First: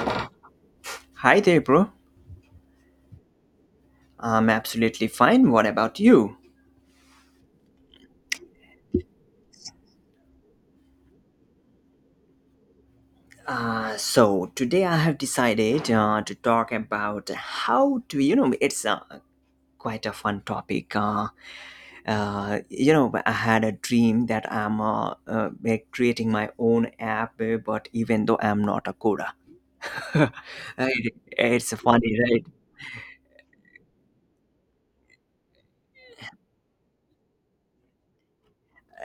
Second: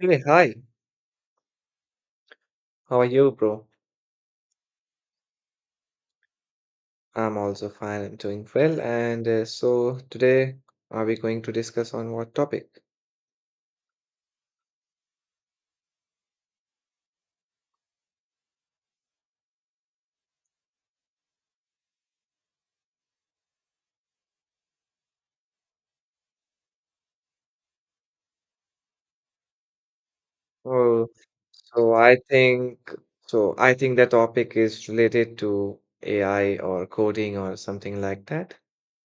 Hey, hi. Hi there, bro. How are you, bro? I'm absolutely fine. What about you? I'm also fine. I'm doing well. And So today, are we going to discuss on what topic? So today I have decided to talk about how to, you know, it's quite a fun topic. You know, I had a dream that I'm like creating my own app, but even though I'm not a coder. Right? Oh, It's so I funny, right? think I think the topic is related to AI or coding or something like that.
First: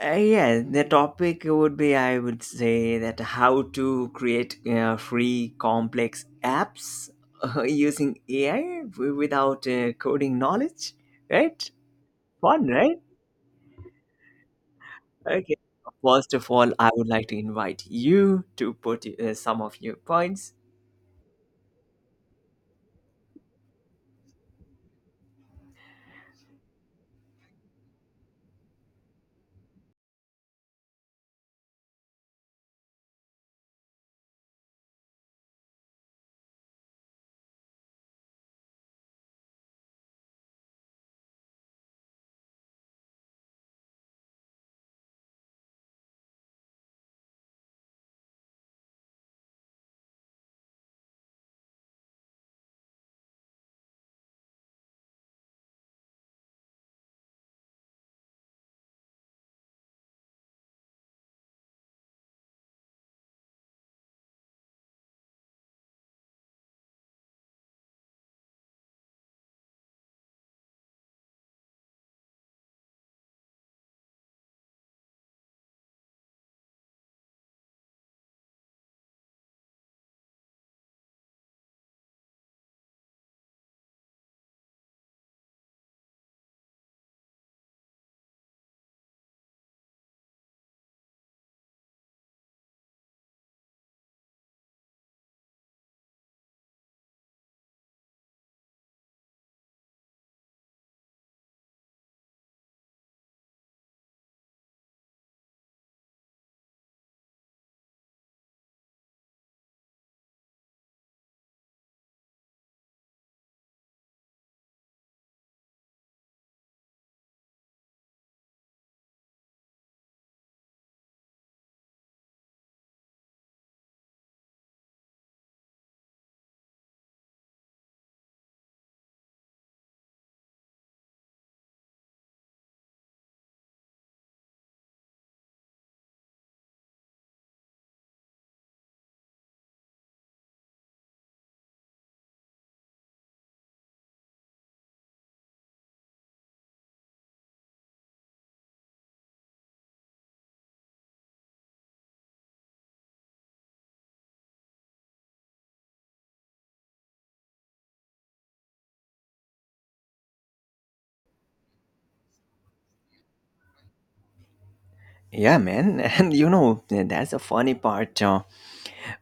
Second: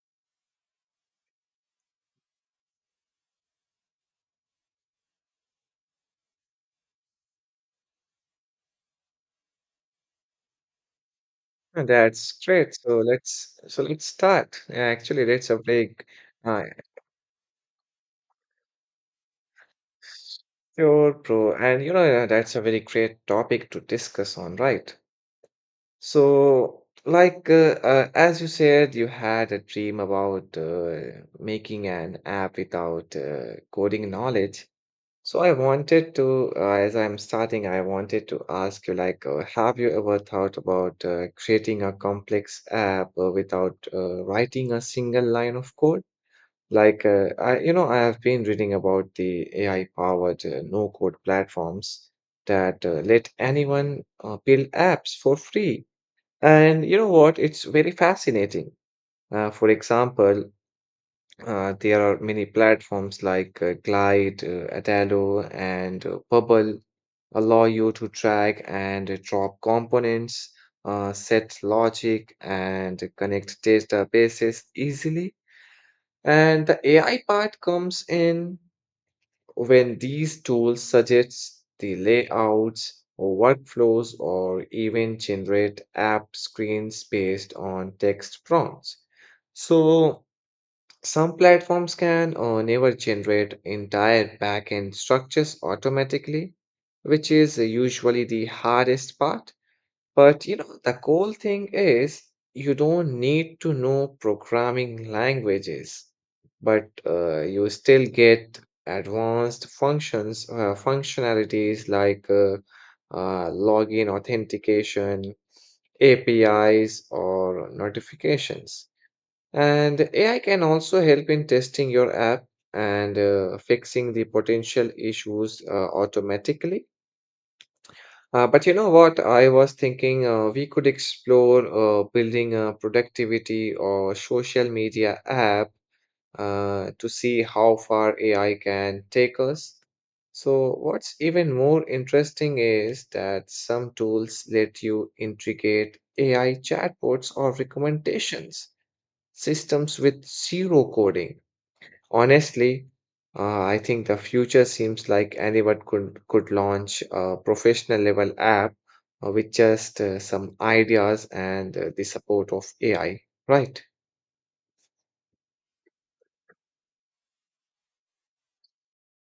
Yeah, the topic would be, I would say, that how to create free complex apps using AI without coding knowledge, right? That's Fun, great. So right? let's so let's start. Actually, that's Okay. a big. First of Uh, all, I would like to invite you to put some of your points. sure, bro. And you know, that's a very great topic to discuss on, right? So, like, as you said, you had a dream about making an app without coding knowledge. So, I wanted to, as I'm starting, I wanted to ask you, like, have you ever thought about creating a complex app without writing a single line of code? Like, I I have been reading about the AI-powered no-code platforms that let anyone build apps for free. And you know what? It's very fascinating. For example, there are many platforms like Glide, Adalo, and Bubble allow you to track and drop components, set logic, and connect databases easily. And the AI part comes in when these tools suggest the layouts or workflows or even generate app screens based on text prompts. So some platforms can or never generate entire backend structures automatically, which is usually the hardest part. But you know, the cool thing is you don't need to know programming languages, but you still get advanced functionalities like login authentication, APIs, or notifications. And AI can also help in testing your app and fixing the potential issues automatically. But you know what? I was thinking we could explore building a productivity or social media app to see how far AI can take us. So, what's even more interesting is that some tools let you integrate AI chatbots or recommendations systems with zero coding. Honestly, I think the future seems like anyone could launch a professional level app with just some ideas and the support of AI, right? Yeah, man. And you know, that's a funny part uh,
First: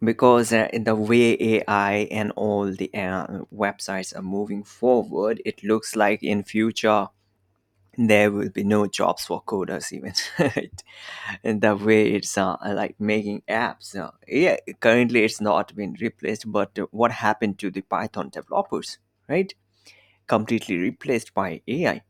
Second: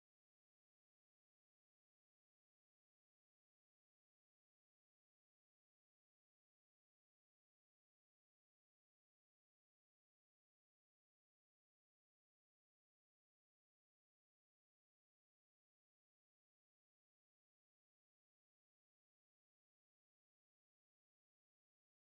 because uh, in the way AI and all the websites are moving forward, it looks like in future there will be no jobs for coders even, in the way it's like making apps. Yeah, currently it's not been replaced, but what happened to the Python developers? Right, completely replaced by AI.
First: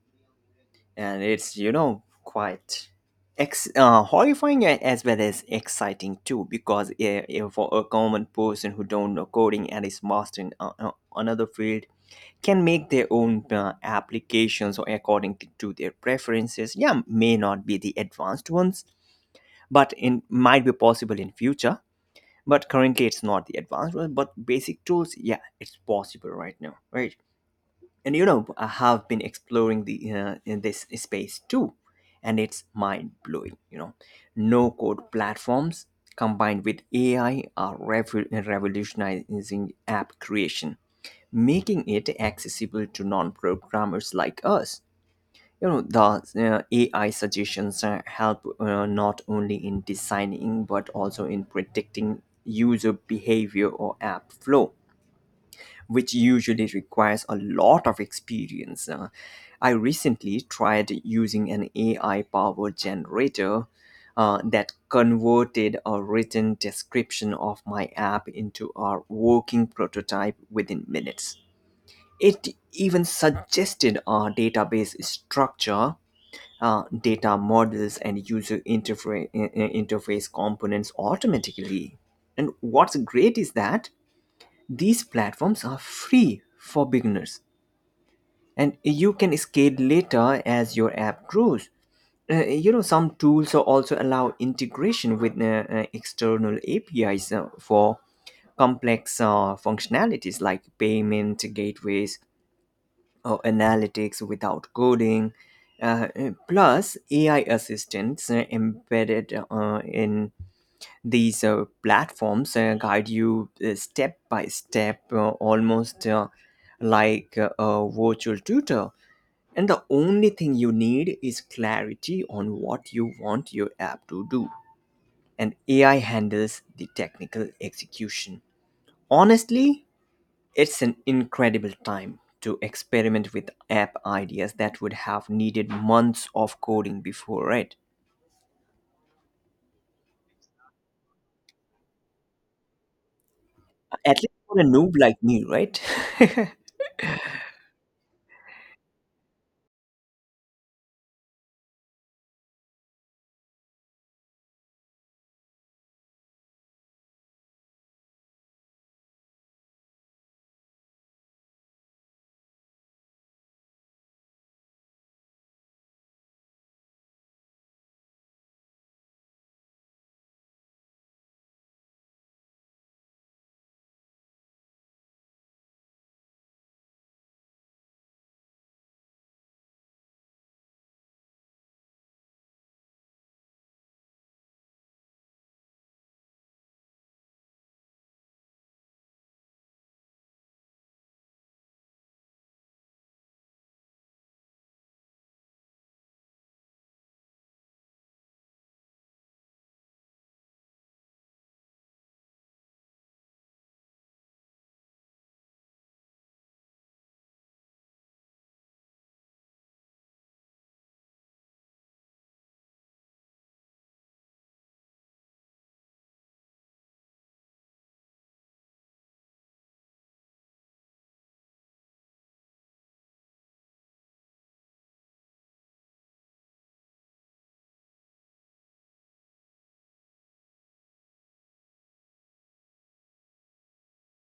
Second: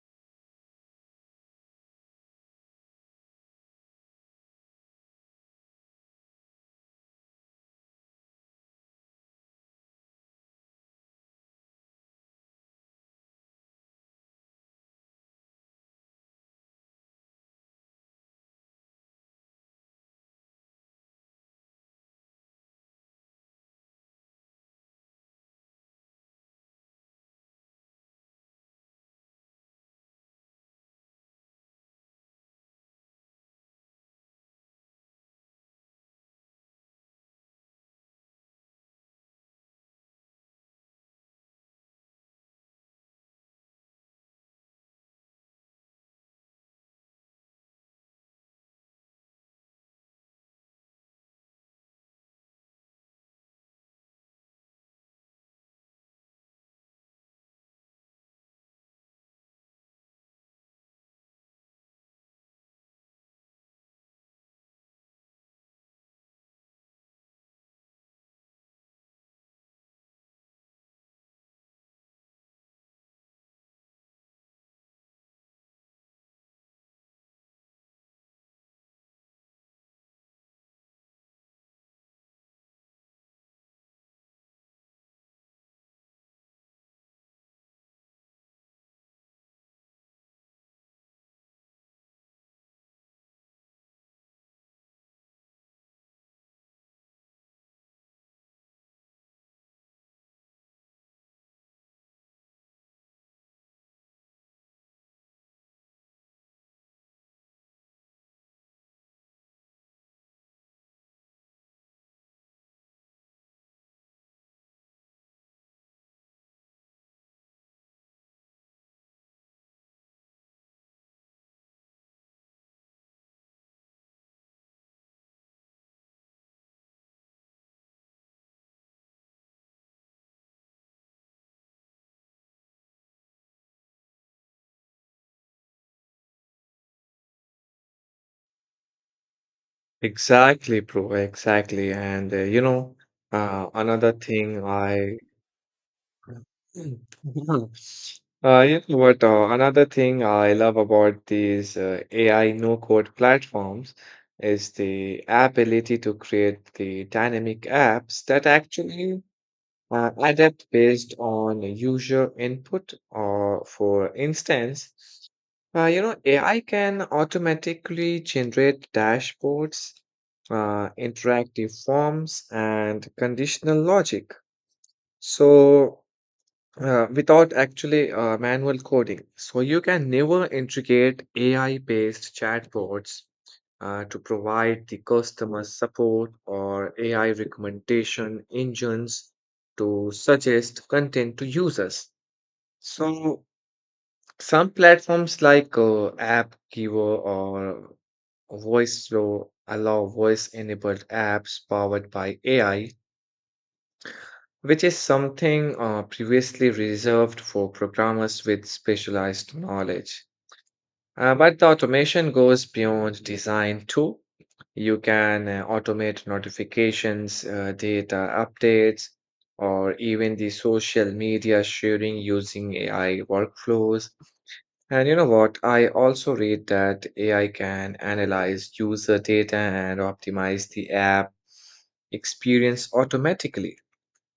And it's, you know, quite horrifying as well as exciting too, because for a common person who don't know coding and is master in another field can make their own applications or according to their preferences. Yeah, may not be the advanced ones, but in might be possible in future. But currently it's not the advanced one but basic tools, yeah, it's possible right now, right? And you know, I have been exploring the in this space too, and it's mind blowing, you know. No code platforms combined with AI are revolutionizing app creation, making it accessible to non-programmers like us. You know, the AI suggestions help not only in designing but also in predicting user behavior or app flow, which usually requires a lot of experience. I recently tried using an AI-powered generator that converted a written description of my app into a working prototype within minutes. It even suggested a database structure, data models, and user interface components automatically. And what's great is that these platforms are free for beginners, and you can scale later as your app grows. You know, some tools also allow integration with external APIs for complex functionalities like payment gateways or analytics without coding. Plus, AI assistants embedded in these platforms guide you step by step, almost like a virtual tutor. And the only thing you need is clarity on what you want your app to do. And AI handles the technical execution. Honestly, it's an incredible time to experiment with app ideas that would have needed months of coding before, right? Exactly, bro. Exactly. And another At least for thing a noob I, like me, right? Mm. Another thing I love about these AI no-code platforms is the ability to create the dynamic apps that actually adapt based on user input. Or for instance, AI can automatically generate dashboards, interactive forms and conditional logic, so without actually manual coding. So you can never integrate AI-based chatbots to provide the customer support or AI recommendation engines to suggest content to users. So some platforms like AppGiver or VoiceFlow allow voice-enabled apps powered by AI, which is something previously reserved for programmers with specialized knowledge. But the automation goes beyond design too. You can automate notifications, data updates, or even the social media sharing using AI workflows. And you know what? I also read that AI can analyze user data and optimize the app experience automatically,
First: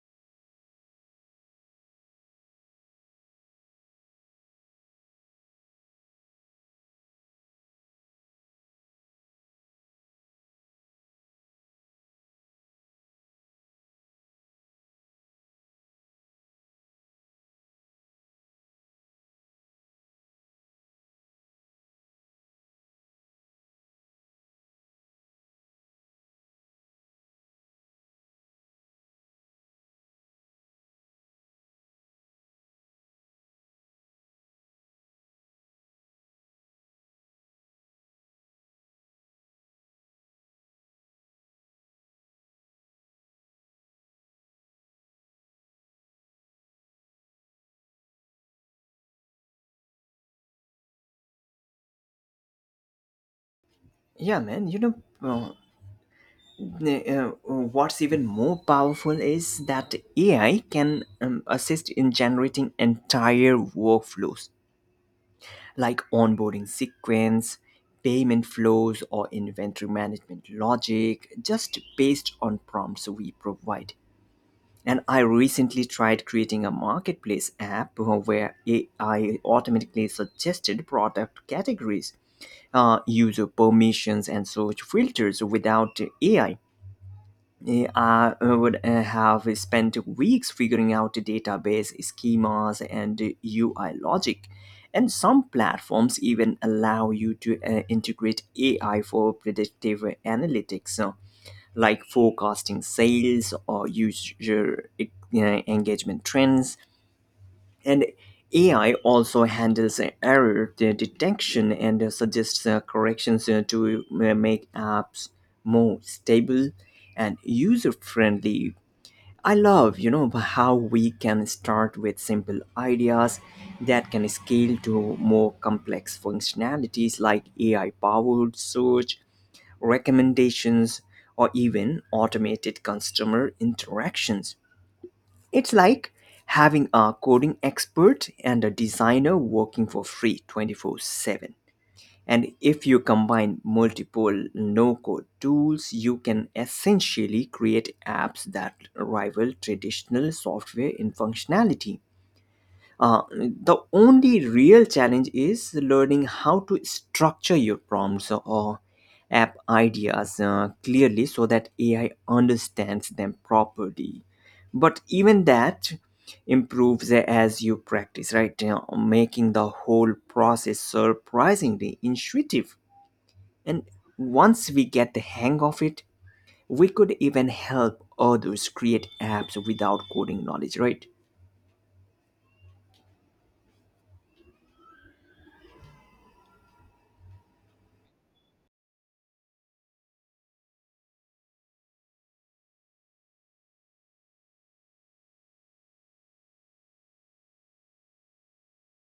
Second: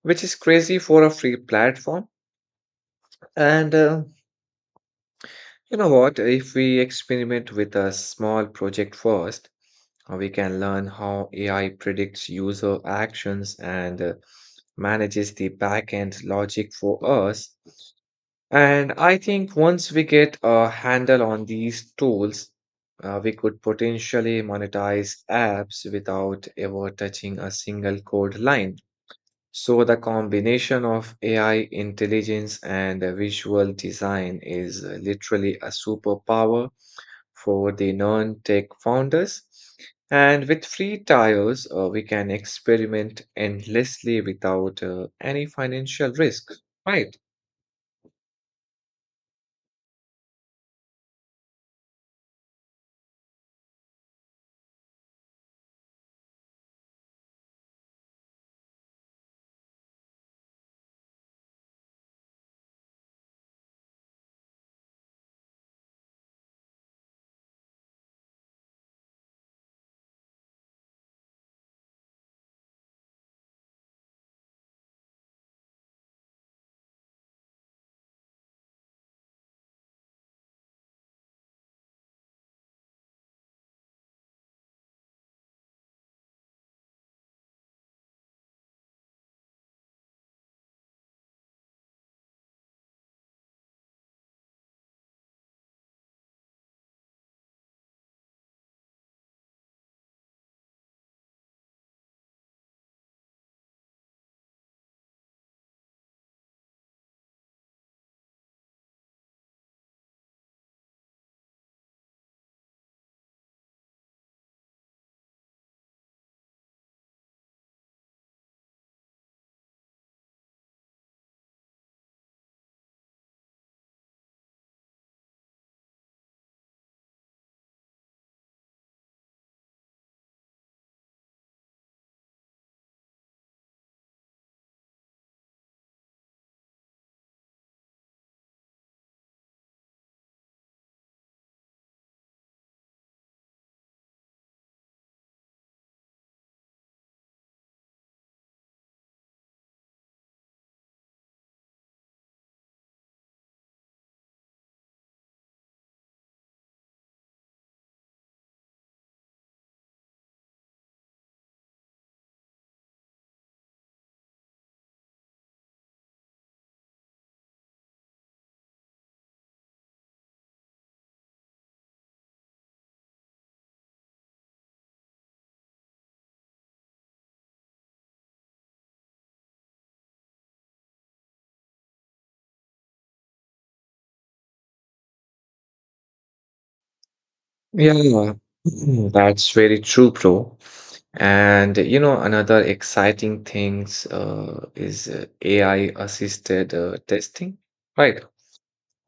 which is crazy for a free platform. And you know what? If we experiment with a small project first, we can learn how AI predicts user actions and manages the backend logic for us. And I think once we get a handle on these tools, we could potentially monetize apps without ever touching a single code line. So the combination of AI intelligence and visual design is literally a superpower for the non-tech founders. And with free tires, we can experiment endlessly without any financial risk, right? Yeah, man, you know, uh, what's even more powerful is that AI can assist in generating entire workflows like onboarding sequence, payment flows, or inventory management logic just based on prompts we provide. And I recently tried creating a marketplace app where AI automatically suggested product categories, user permissions, and search filters without AI. I would have spent weeks figuring out the database schemas and UI logic. And some platforms even allow you to integrate AI for predictive analytics. Like forecasting sales or user engagement trends. And AI also handles detection and suggests corrections to make apps more stable and user friendly. I love, you know, how we can start with simple ideas that can scale to more complex functionalities like AI powered search recommendations, or even automated customer interactions. It's like having a coding expert and a designer working for free 24/7. And if you combine multiple no code tools, you can essentially create apps that rival traditional software in functionality. The only real challenge is learning how to structure your prompts or app ideas clearly so that AI understands them properly. But even that improves as you practice, right? You know, making the whole process surprisingly intuitive. And once we get the hang of it, we could even help others create apps without coding knowledge, right? Yeah, yeah. Mm, that's very true, bro. And you know, another exciting things is AI-assisted testing, right?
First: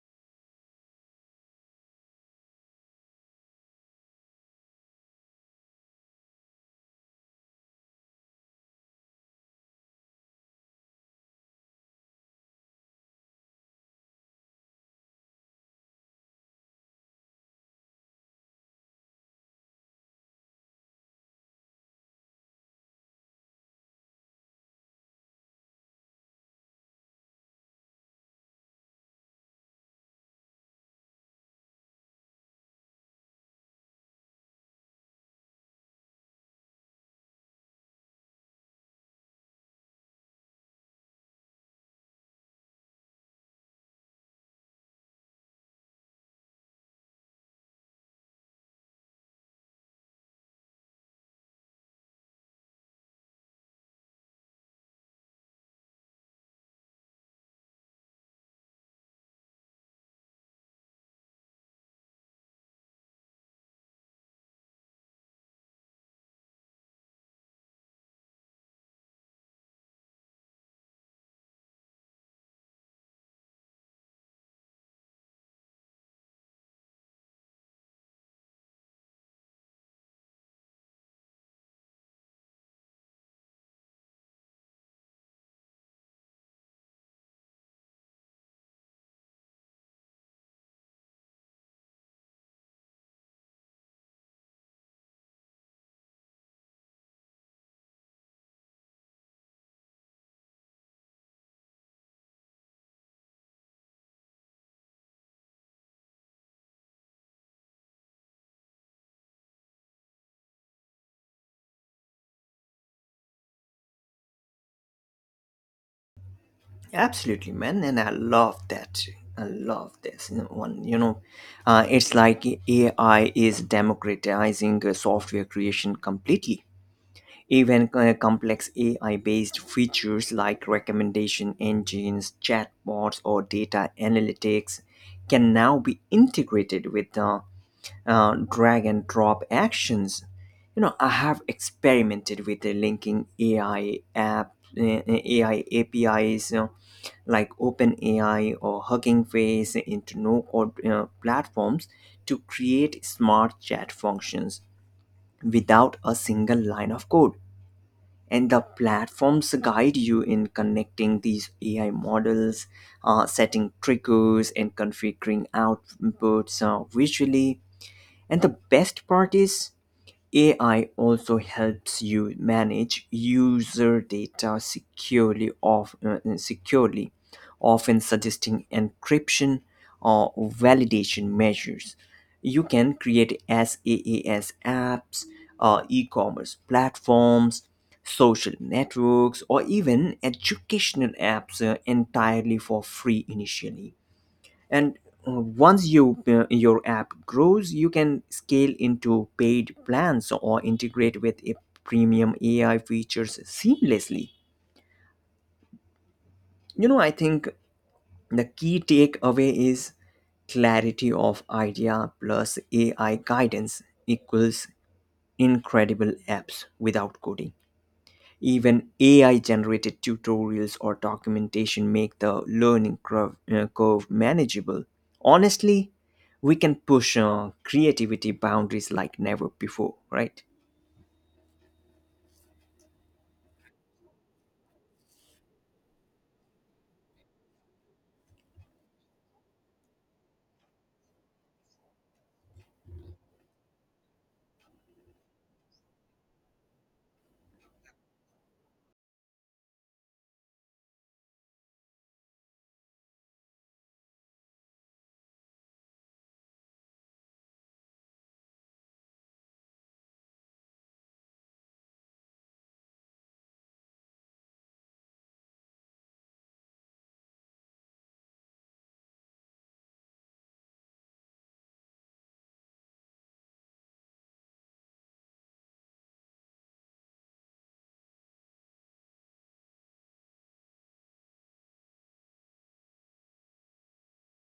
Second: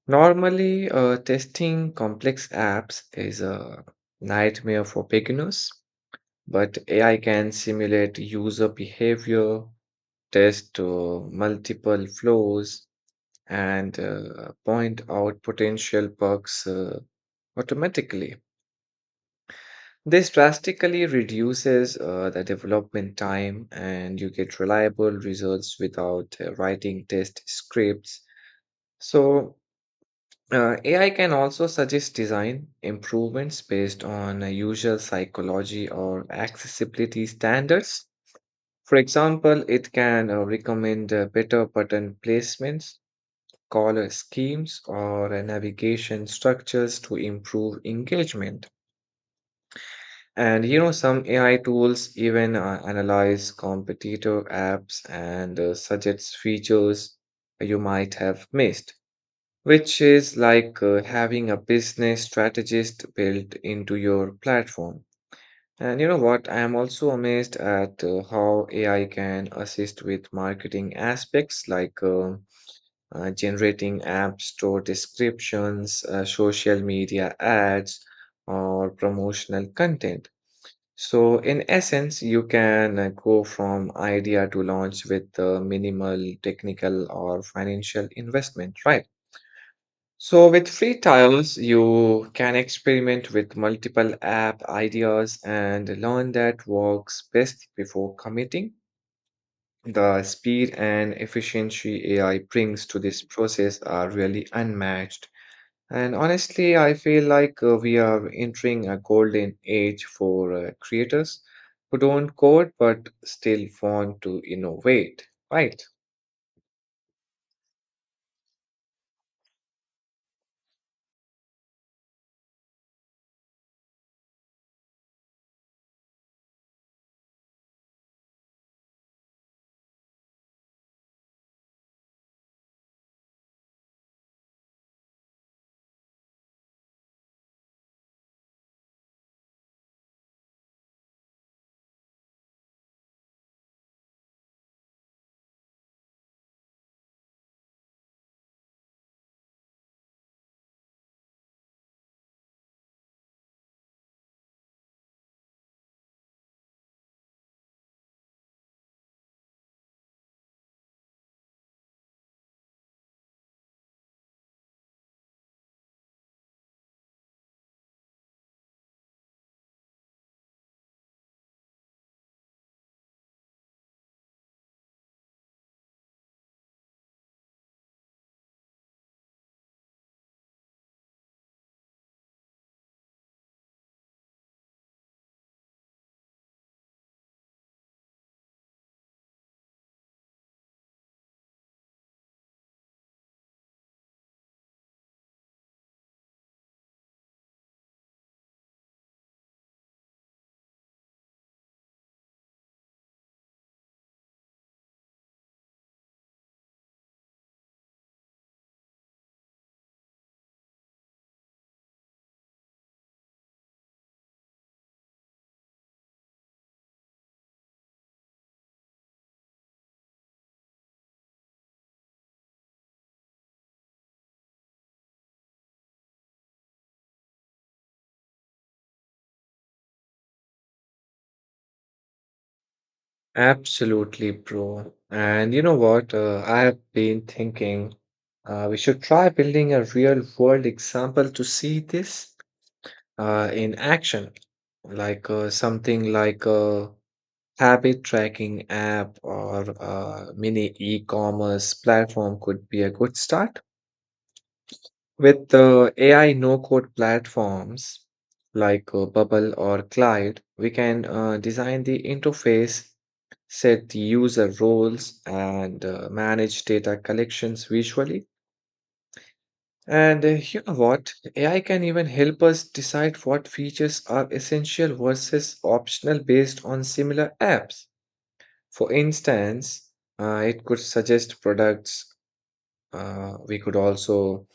Normally, testing complex apps is a nightmare for beginners, but AI can simulate user behavior, test multiple flows, and point out potential bugs automatically. This drastically reduces the development time, and you get reliable results without writing test scripts. So, AI can also suggest design improvements based on user psychology or accessibility standards. For example, it can recommend better button placements, color schemes, or navigation structures to improve engagement. And you know, some AI tools even analyze competitor apps and suggest features you might have missed, which is like having a business strategist built into your platform. And you know what? I am also amazed at how AI can assist with marketing aspects like generating app store descriptions, social media ads, or promotional content. So, in essence, you can go from idea to launch with minimal technical or financial investment, right? So, with free trials, you can experiment with multiple app ideas and learn that works best before committing. The speed and efficiency AI brings to this process are really unmatched. And honestly, I feel like we are entering a golden age for creators who don't code but still want to innovate, right? Absolutely, man, and I love that. I love this one. You know, it's like AI is democratizing software creation completely. Even complex AI-based features like recommendation engines, chatbots, or data analytics can now be integrated with drag and drop actions. You know, I have experimented with linking AI APIs, you know, like OpenAI or Hugging Face into no-code you platforms to create smart chat functions without a single line of code. And the platforms guide you in connecting these AI models, setting triggers, and configuring outputs visually. And the best part is, AI also helps you manage user data securely, often suggesting encryption or validation measures. You can create SaaS apps, e commerce platforms, social networks, or even educational apps entirely for free initially. And once your app grows, you can scale into paid plans or integrate with a premium AI features seamlessly. You know, I think the key takeaway is clarity of idea plus AI guidance equals incredible apps without coding. Even AI generated tutorials or documentation make the learning curve manageable. Honestly, we can push creativity boundaries like never before, right? Absolutely, bro. And you know what? I have been thinking we should try building a real world example to see this in action, like something like a habit tracking app or a mini e-commerce platform could be a good start. With the AI no-code platforms like Bubble or Clyde, we can design the interface, set user roles, and manage data collections visually. And you know what? AI can even help us decide what features are essential versus optional based on similar apps. For instance, it could suggest products. Uh, we could also,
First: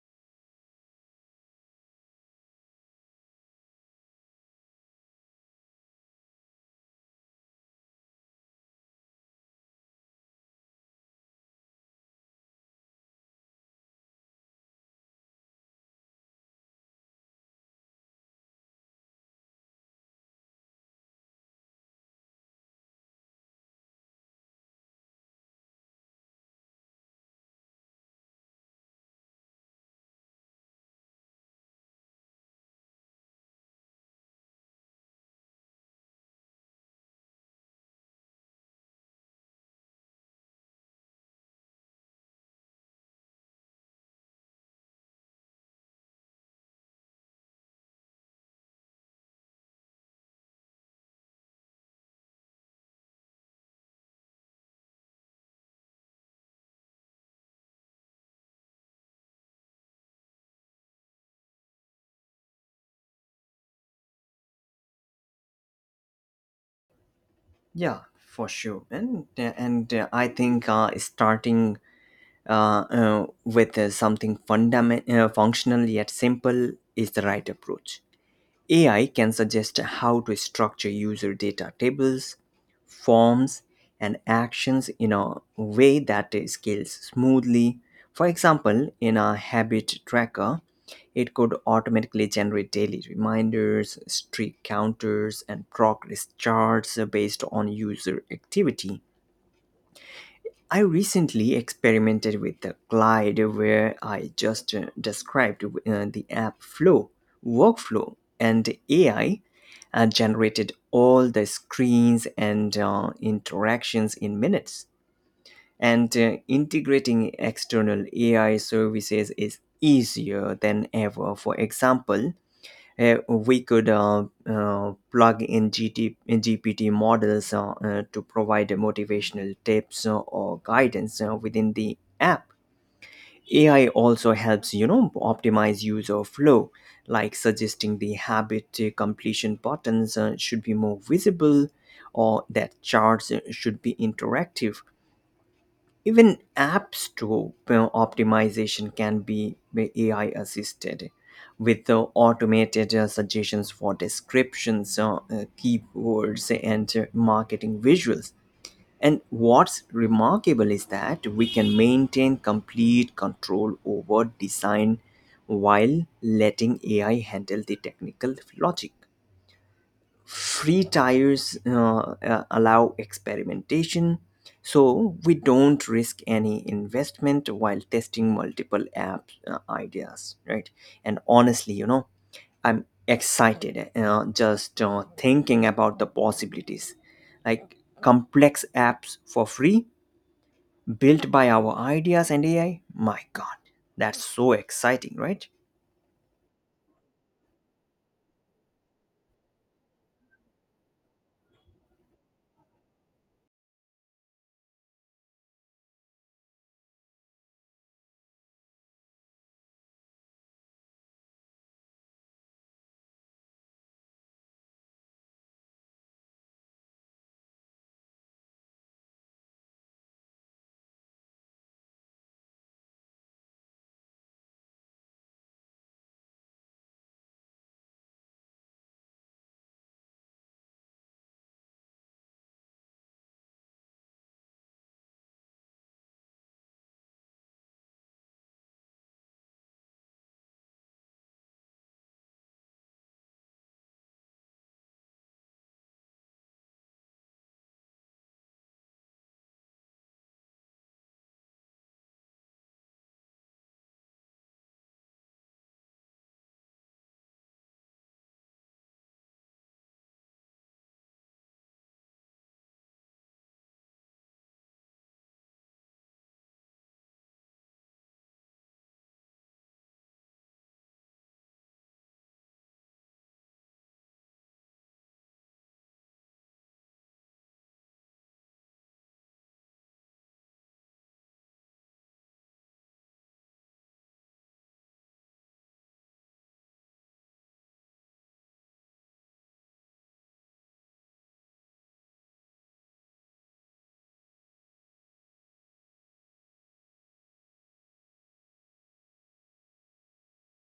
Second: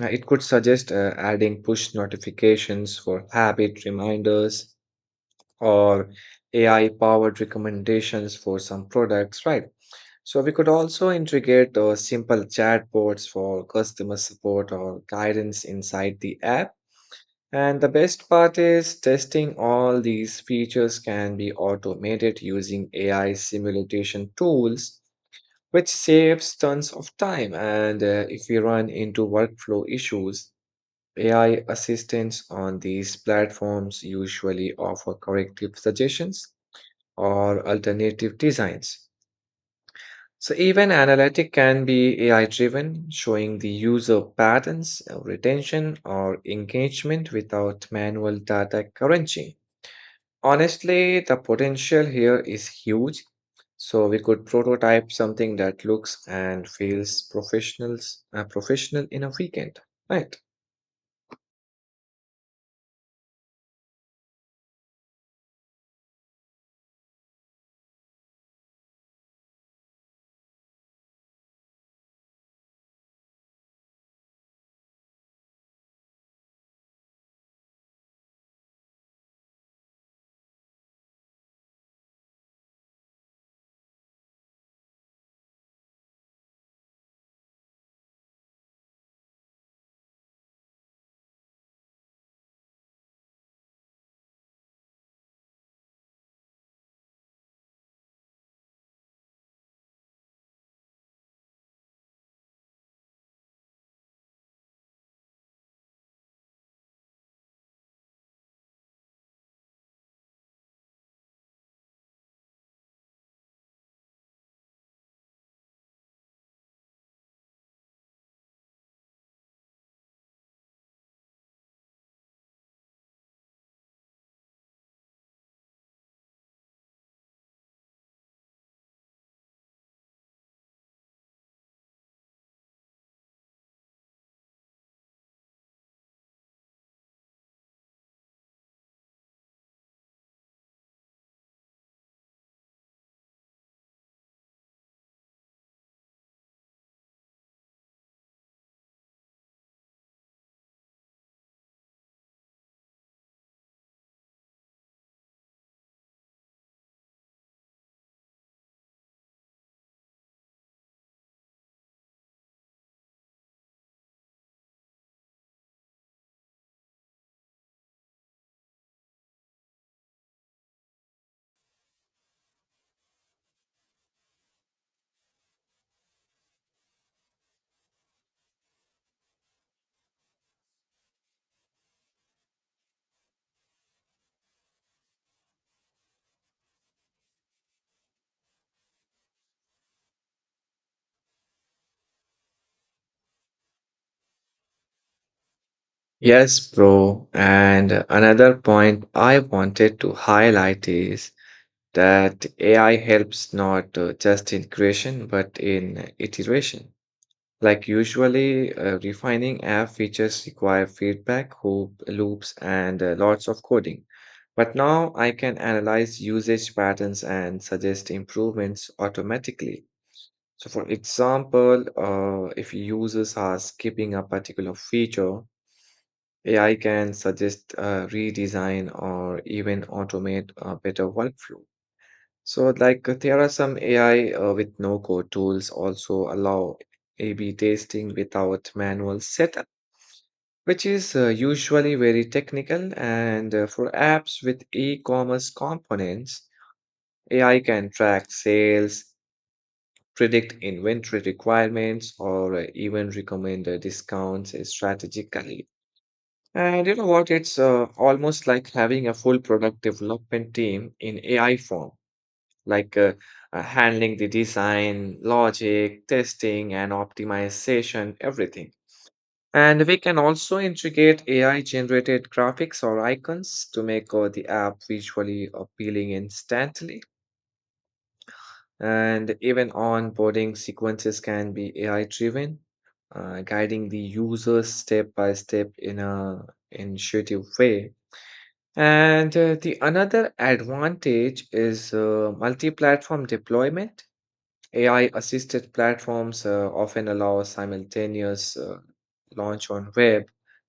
it could suggest adding push notifications for habit reminders or AI powered recommendations for some products, right? So we could also integrate simple chatbots for customer support or guidance inside the app. And the best part is testing all these features can be automated using AI simulation tools, which saves tons of time. And if we run into workflow issues, AI assistants on these platforms usually offer corrective suggestions or alternative designs. So even analytic can be AI driven, showing the user patterns, retention, or engagement without manual data crunching. Honestly, the potential here is huge. So we could prototype something that looks and feels professional in a weekend, right? Yeah, for sure. And I think starting with something functional yet simple is the right approach. AI can suggest how to structure user data tables, forms, and actions in a way that scales smoothly. For example, in a habit tracker, it could automatically generate daily reminders, streak counters, and progress charts based on user activity. I recently experimented with the Glide where I just described the app flow, workflow, and AI generated all the screens and interactions in minutes. And integrating external AI services is easier than ever. For example, we could plug in GT, in GPT models to provide motivational tips or guidance within the app. AI also helps, you know, optimize user flow, like suggesting the habit completion buttons should be more visible, or that charts should be interactive. Even apps to optimization can be AI assisted with automated suggestions for descriptions, keywords, and marketing visuals. And what's remarkable is that we can maintain complete control over design while letting AI handle the technical logic. Free tires allow experimentation, so we don't risk any investment while testing multiple app ideas, right? And honestly, you know, I'm excited just thinking about the possibilities, like complex apps for free built by our ideas and AI. My god, that's so exciting, right? Yes, bro. And another point I wanted to highlight is that AI helps not just in creation but in iteration. Like usually, refining app features require feedback loops, and lots of coding. But now I can analyze usage patterns and suggest improvements automatically. So, for example, if users are skipping a particular feature, AI can suggest a redesign or even automate a better workflow. So, there are some AI with no-code tools also allow A/B testing without manual setup, which is usually very technical. And for apps with e-commerce components, AI can track sales, predict inventory requirements, or even recommend discounts strategically. And you know what? It's almost like having a full product development team in AI form, like uh, handling the design, logic, testing, and optimization, everything. And we can also integrate AI generated graphics or icons to make the app visually appealing instantly. And even onboarding sequences can be AI driven, guiding the user step by step in a intuitive way. And the another advantage is multi platform deployment. AI assisted platforms often allow simultaneous launch on web,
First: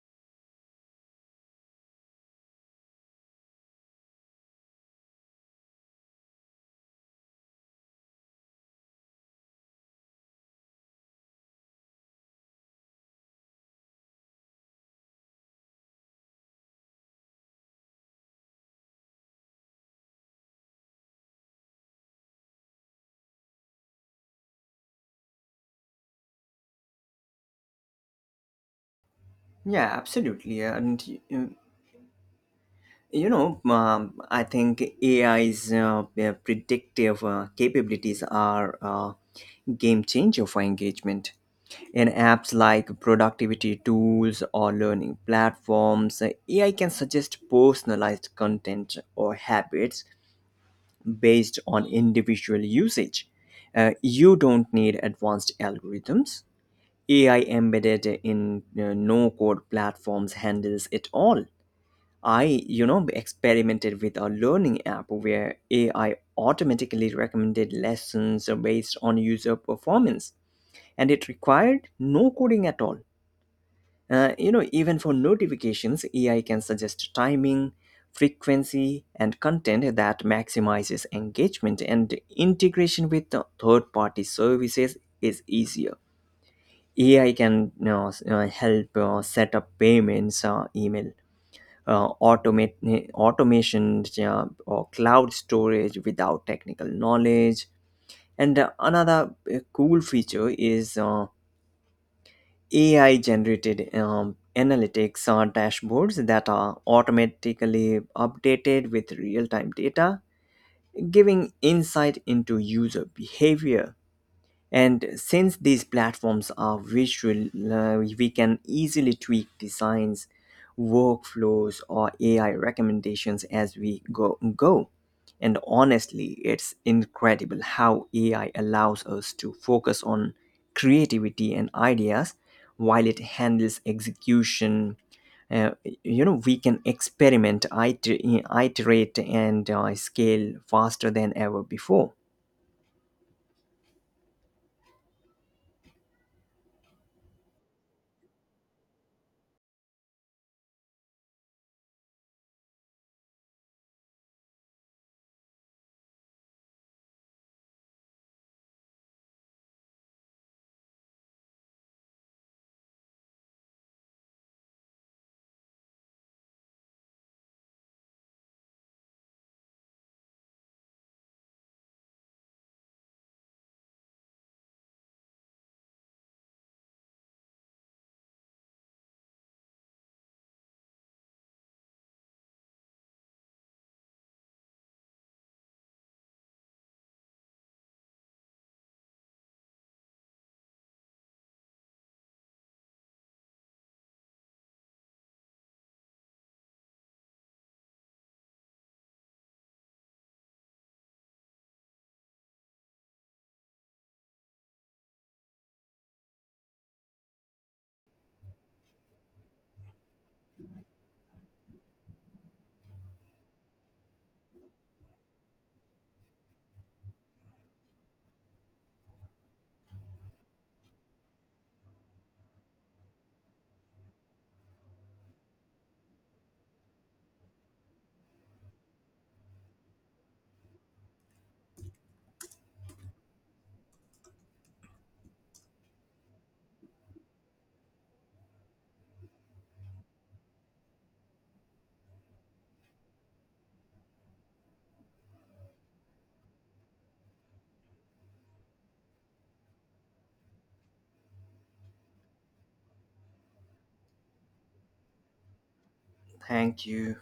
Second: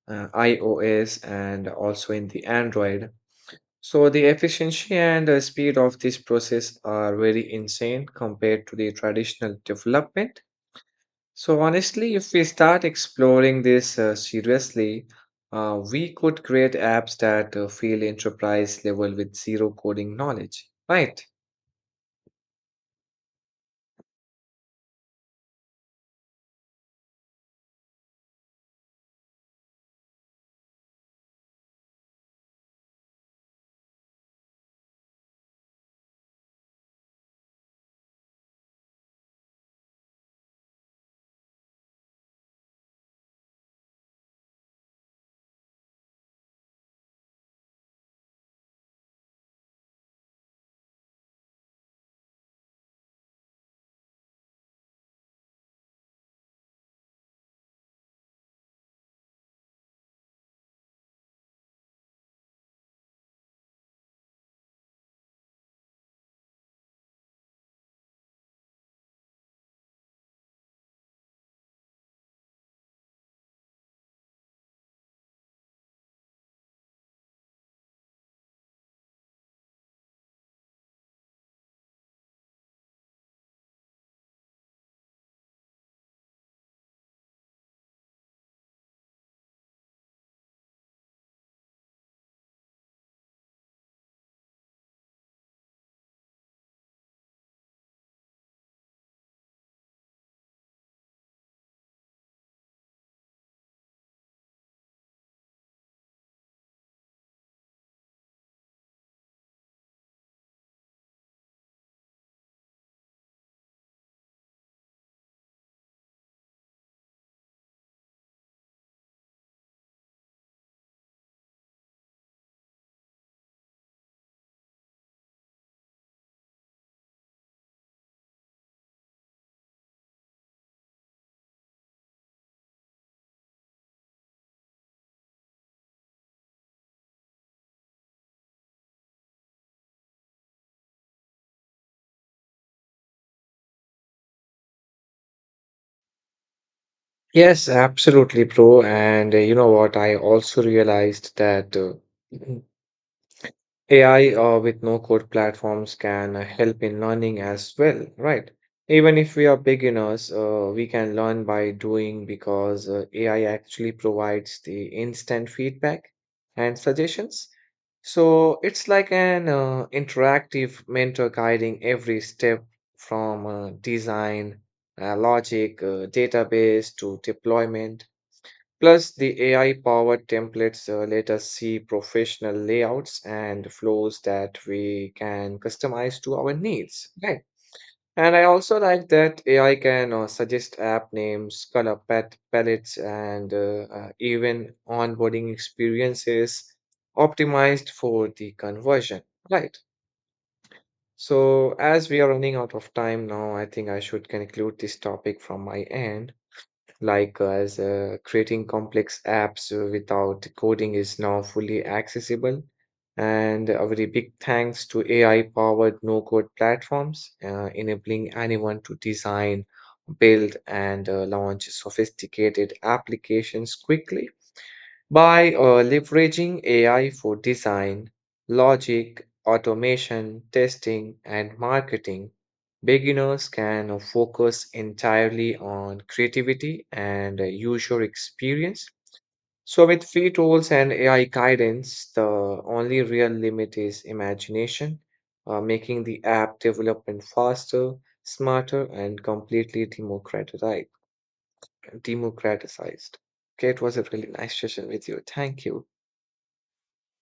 iOS, and also in the Android. So the efficiency and speed of this process are very insane compared to the traditional development. So honestly, if we start exploring this seriously, we could create apps that feel enterprise level with zero coding knowledge, right? Yeah, absolutely. And you know, I think AI's predictive capabilities are game changer for engagement. In apps like productivity tools or learning platforms, AI can suggest personalized content or habits based on individual usage. Uh, you don't need advanced algorithms. AI embedded in no code platforms handles it all. I, you know, experimented with a learning app where AI automatically recommended lessons based on user performance, and it required no coding at all. You know, even for notifications, AI can suggest timing, frequency, and content that maximizes engagement, and integration with the third-party services is easier. AI can, you know, help set up payments, email automation or cloud storage without technical knowledge. And another cool feature is AI generated analytics dashboards that are automatically updated with real time data, giving insight into user behavior. And since these platforms are visual, we can easily tweak designs, workflows, or AI recommendations as we go. And honestly, it's incredible how AI allows us to focus on creativity and ideas while it handles execution. Uh, you know, we can experiment, iterate, and scale faster than ever before. Yes, absolutely, bro. And you know what? I also realized that AI with no code platforms can help in learning as well, right? Even if we are beginners, we can learn by doing because AI actually provides the instant feedback and suggestions. So it's like an interactive mentor guiding every step from design, logic, database to deployment. Plus, the AI-powered templates let us see professional layouts and flows that we can customize to our needs, right? And I also like that AI can suggest app names, color palettes, and even onboarding experiences optimized for the conversion, right? So, as we are running out of time now, I think I should conclude this topic from my end, as creating complex apps without coding is now fully accessible. And a very big thanks to AI-powered no-code platforms, enabling anyone to design, build, and launch sophisticated applications quickly. By leveraging AI for design, logic, automation, testing, and marketing, beginners can focus entirely on creativity and user experience. So, with free tools and AI guidance, the only real limit is imagination, making the app development faster, smarter, and completely democratized. Okay, it was a really nice session with you. Thank you. Thank you.